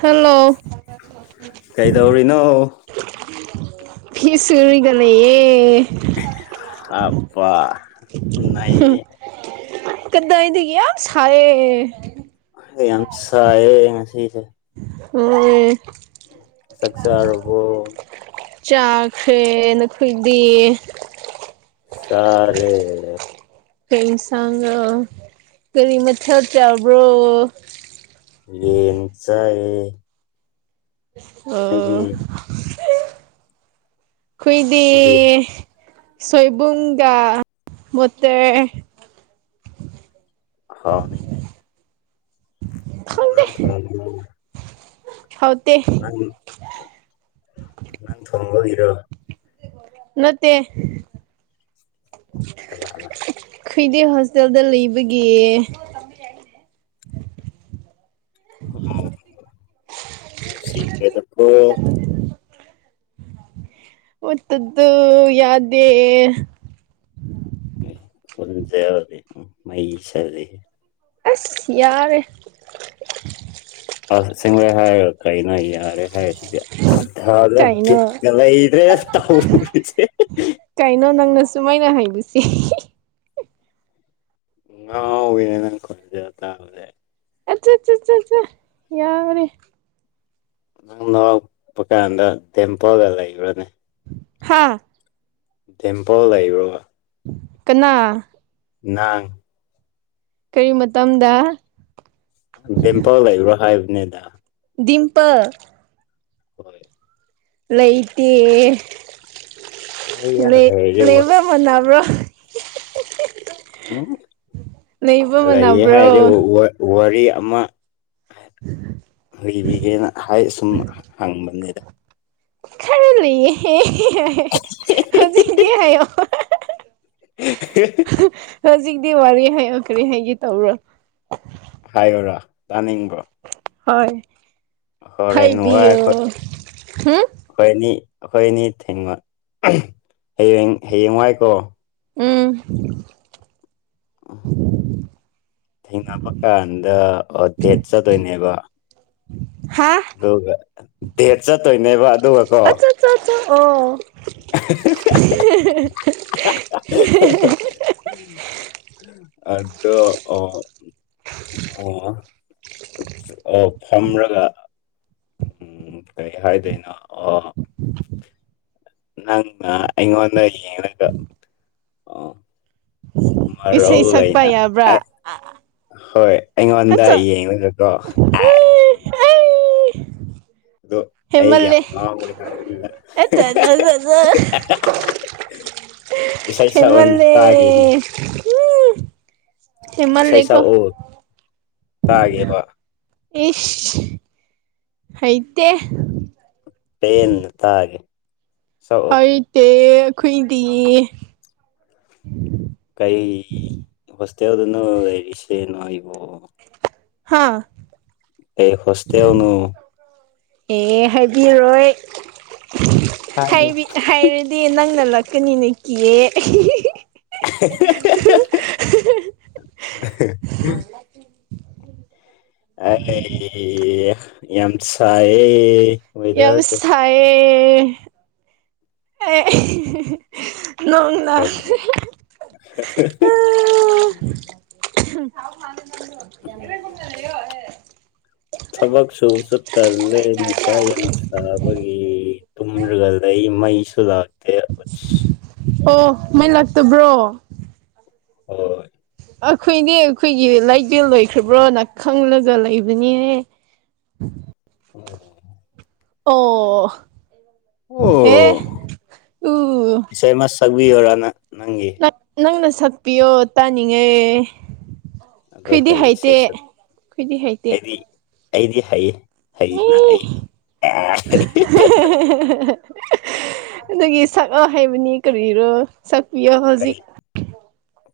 hello ꯀꯩꯗꯧꯔꯤꯅꯣ ꯐꯤꯁꯔꯤꯒꯅꯦꯌꯦ ꯑꯄꯥ ꯎꯏꯌꯦꯦ ꯀꯗꯥ ꯏꯗꯤꯒ ꯁꯑ ꯌꯥꯝ ꯁꯥꯏꯌꯦ ꯉꯁꯤꯁꯦ ꯑꯣ ꯆꯛꯁꯔꯕꯨꯣ ꯆꯥꯈꯦ ꯅꯈꯣꯏꯗꯤ ꯁꯔꯦ ꯀꯩ ꯁꯥꯥꯡꯉ ꯀꯔꯤ ꯃꯊꯊꯧ ꯆꯥꯕ꯭ꯔꯣ ꯌꯦ ꯆꯌꯦ ꯑꯗꯨꯗꯒꯤ ꯑꯩꯈꯣꯏꯗꯤ ꯈꯨꯣꯏꯗꯦ ꯅꯪꯗꯤ ꯁꯣꯏꯕꯨꯡꯒꯥ ꯃꯠꯇꯦ ꯍꯥꯎꯅꯦ ꯑ ꯈꯪꯗꯦ ꯅꯥꯟ ꯊ ꯍꯥꯎꯇꯦ ꯅꯪ ꯅꯪ ꯊꯣꯡꯕ ꯍꯔꯣ ꯅꯠꯇ ꯑꯂ ꯈꯣꯏꯗꯦ ꯍꯣꯁꯇꯦꯜꯗ ꯂꯩꯕꯒꯤ ꯑ ꯃꯁꯤꯁꯤꯈꯔꯗꯀ ꯃꯠꯇꯗꯨ ꯌꯥꯗꯦ ꯈꯨꯖꯎꯗꯤ ꯃꯩꯁꯔꯤ ꯑꯁ ꯌꯥꯔꯦ ꯑꯁ ꯁꯤꯡꯦ ꯍꯥꯏꯌ ꯀꯩꯅ ꯌꯥꯔꯦ ꯍꯥꯏ ꯁꯤꯗꯤ ꯂ ꯀꯩꯅꯣ ꯀꯠꯒꯂ ꯏꯗ꯭ꯔꯦ ꯇꯁꯦ ꯀꯩꯅꯣ ꯅꯪꯅ ꯁꯨꯃꯥꯏꯅ ꯍꯥꯏꯗꯨꯁ ꯑꯅ ꯅ ꯈꯖ ꯇ ꯍꯧꯖꯦ ꯑꯠꯆꯥꯠ ꯌꯥꯔꯦ ꯅꯪ ꯅꯔꯛꯄ ꯀꯥꯟꯗ ꯇꯦꯝꯄꯜꯒ ꯂꯩꯕ꯭ꯔꯅꯦ ꯍꯥꯥ ꯇꯦꯝꯄꯜ ꯂꯩꯕ꯭ꯔꯣ ꯀꯅꯥ ꯅꯪ ꯀꯔꯤ ꯃꯇꯝꯗ ꯚꯝꯄꯥꯎ ꯂꯩꯔ ꯍꯥꯏꯕꯅꯦꯗ ꯗꯤꯡꯇꯜ ꯍꯣꯏ ꯂꯩꯇꯦ ꯑꯩꯌꯥ ꯂꯩ ꯂꯩꯔꯦ ꯋꯥ ꯂꯩꯕ ꯃꯥꯅꯕ꯭ꯔꯣ [inaudible] ꯎꯝ ꯂꯩꯕ ꯑ ꯂꯩꯌ‌ꯦ ꯍꯥꯏꯔꯦ ꯃꯥꯟꯅꯕ꯭ꯔꯣ ꯋꯥ ꯋꯥ ꯋꯥꯔꯤ ꯑꯃ ꯑꯥ ꯂꯤꯕꯤꯒꯦꯅ ꯍꯥꯏ ꯁꯨꯝ ꯍꯪ ꯍꯪꯕꯅꯦꯗ ꯈꯔ ꯂꯩꯌ‌ꯦ ꯍꯧꯖꯤꯛꯗꯤ ꯍꯥꯏꯌ‌ꯣ [inaudible] ꯗꯨꯒꯤ ꯋꯥꯔꯤ ꯍꯥꯏꯌ‌ꯣ ꯀꯔꯤ ꯍꯥꯏꯒ‌ꯦ ꯇꯧ꯭ꯕꯔꯣ ꯍꯥꯏꯌꯨꯔ‌ꯣ ꯇꯥꯟꯅꯤꯡꯕꯔ‌ꯣ ꯍꯣꯏ ꯍ‌ꯣꯔꯦꯟ ꯋꯥꯏ ꯑꯩꯈ‌ꯣꯏ ꯍꯥꯏꯕꯤꯌꯣ ꯍꯨꯝ ꯑꯈ‌ꯣꯏ ꯑꯅꯤ ꯑꯩꯈꯣꯏ ꯑꯅꯤ ꯊꯦꯡꯅ ꯑꯝ ꯍꯌꯦꯡ ꯍꯌꯦꯡꯋꯥꯏꯀꯣ ꯎꯝ ꯊꯦꯡꯅꯕ ꯀꯥꯟꯗ ꯑꯥ ꯗꯦꯠ ꯆꯠꯇ‌ꯣꯏꯅꯦꯕ ꯍꯥ ꯑꯗꯨꯒ ꯗꯦꯠ ꯆꯠꯇꯣꯏꯅꯦꯕ ꯑꯗꯨꯒ ꯀꯣ ꯑꯆꯥ ꯆꯥ ꯑꯣ [inaudible] ꯑꯗꯣ ꯑꯣ ꯑꯣ ꯑꯣ ꯐꯝꯔꯒ ꯎꯝ ꯀꯩ ꯍꯥꯏꯗꯣꯏꯅꯣ ꯑ‌ꯣ [inaudible] ꯅꯪꯅ ꯑꯩꯉꯣꯟꯗ ꯌ‌ꯦꯡꯂꯒ ꯏꯁꯩ ꯃꯔꯧ ꯁꯛꯄ ꯂꯩꯅ ꯌꯥꯕ꯭ꯔꯥ ꯑꯩ ꯍꯣꯏ ꯑꯩꯉꯣꯟꯗ ꯌꯦꯡꯉꯒꯀꯣ ꯑꯥꯏ ꯑꯩ ꯑꯗꯣ ꯑꯩ ꯌꯥꯝ ꯉꯥꯎꯕꯣꯏ ꯍꯥꯏꯕꯅꯤꯗ [unintelligible] ꯏꯁꯩ ꯁꯛꯑꯣꯅꯦ ꯍꯦꯃꯜꯂꯦ ꯇꯥꯒꯦꯅꯦ ꯍꯦꯟꯃꯜꯂ‌ꯦꯀ‌ꯣ ꯇꯥꯒ‌ꯦꯕ ꯏꯁ ꯍꯩꯇ‌ꯦ ꯄꯦꯟꯅ ꯇꯥꯒꯦ ꯁꯛꯑꯣ ꯍꯩꯇꯦ ꯑꯩꯈꯣꯏꯗꯤ ꯇ‌ꯦꯜꯗꯅꯣ ꯂꯩꯔꯤꯁꯦ ꯅꯣꯏꯕꯨ ꯍꯥꯥ ꯀꯩ ꯍ‌ꯣꯁꯇꯦꯜꯅ‌ꯣ ꯑꯦ ꯍꯥꯏꯕꯤꯔꯣꯏ ꯍꯥꯏꯌꯨ ꯍꯥꯏꯕꯤ ꯍꯥꯏꯔꯗꯤ ꯅꯪ ꯅ ꯂꯛꯀꯅꯤꯅ ꯀꯤꯌꯦ [inaudible] ꯑꯩ ꯌꯥꯝ ꯁꯥꯏꯌꯦ ꯌꯥꯝ ꯋꯦꯗꯔꯁꯦ ꯁꯥꯏꯌꯦ ꯑꯩ ꯅꯣꯡꯅ [unintelligible] ꯀꯔꯤꯅꯣ [unintelligible] ꯊꯕꯛ ꯁꯨꯝ ꯆꯠ ꯇꯜꯂꯦ ꯅꯨꯡꯁꯥ ꯌꯥꯝ ꯁꯥꯕꯒꯤ ꯇꯨꯝꯔꯒ ꯂꯩ ꯃꯩ ꯁꯨ ꯂꯥꯛꯇ‌ꯦ ꯑꯣ ꯃꯩ ꯂꯥꯛꯇꯕ꯭ꯔꯣ ꯍꯣꯏ ꯑꯩꯈꯣꯏꯅꯦ ꯑꯩꯈꯣꯏꯒꯤ ꯂꯥꯏꯕꯦꯜ ꯂꯣꯏꯈ꯭ꯔꯕ꯭ꯔꯅ ꯈꯪꯂꯒ ꯂꯩꯕꯅꯦꯍꯦ [unintelligible] ꯑꯣ ꯑꯣ ꯑꯦ ꯑꯣ ꯎ ꯇꯛꯕꯤꯔꯔꯅ ꯪ ꯅꯪꯅ ꯁꯛꯄꯤꯌꯣ ꯇꯥꯅꯤꯡꯉꯦ ꯑꯗꯣ ꯈꯣꯏꯗꯤ ꯀꯩ ꯍꯥꯏꯩꯇ ꯏꯁꯩ ꯁꯛ ꯈꯗꯤ ꯍꯥꯏꯩꯇ ꯑꯩꯗꯤ ꯑꯩꯗꯤ ꯍꯩ ꯍꯅ ꯑꯩꯗꯤ ꯑꯗꯨꯒꯤ ꯁꯛꯑ ꯍꯥꯏꯩꯕꯅꯤ ꯀꯔꯤꯔꯣ ꯁꯛ ꯀ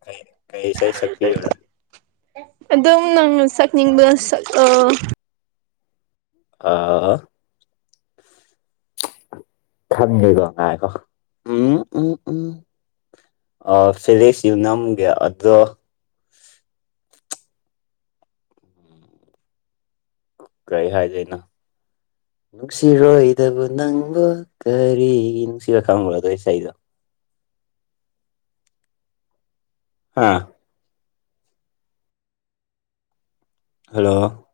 ꯀ ꯀꯩꯁꯩꯁꯄꯤꯤꯣ ꯑꯗꯨꯝ ꯅꯪ ꯆꯛꯅꯤꯡꯕ ꯑ ꯑꯥ ꯈꯪꯒꯩꯗꯣꯉꯀꯣ ꯎꯝ ꯎꯝ ꯎꯝ ꯐꯤꯂꯤꯛꯁ ꯌꯨꯅꯝꯒꯤ ꯑꯗꯣ ꯀꯔꯤ ꯍꯥꯏꯗꯩꯅ ꯅꯨꯡꯁꯤꯔꯣꯏꯗꯕꯨ ꯅꯪꯕꯨ ꯀꯔꯤꯒꯤ ꯅꯨꯡꯁꯤꯕ ꯈꯪꯕ꯭ꯔꯣꯗꯣ ꯏꯁꯩꯗꯣ ꯑꯥ ꯍꯜꯂꯣ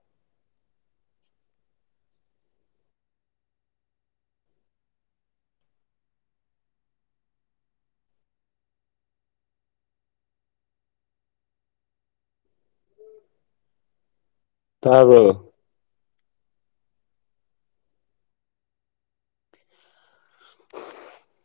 ꯇꯥꯕꯣ [inaudible]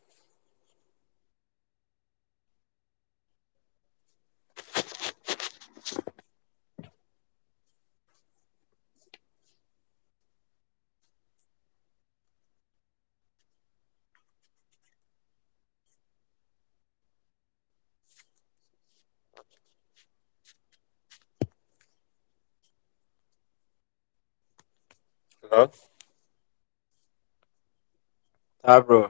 ꯍꯥ ꯇꯥꯔꯕ꯭ꯔꯣ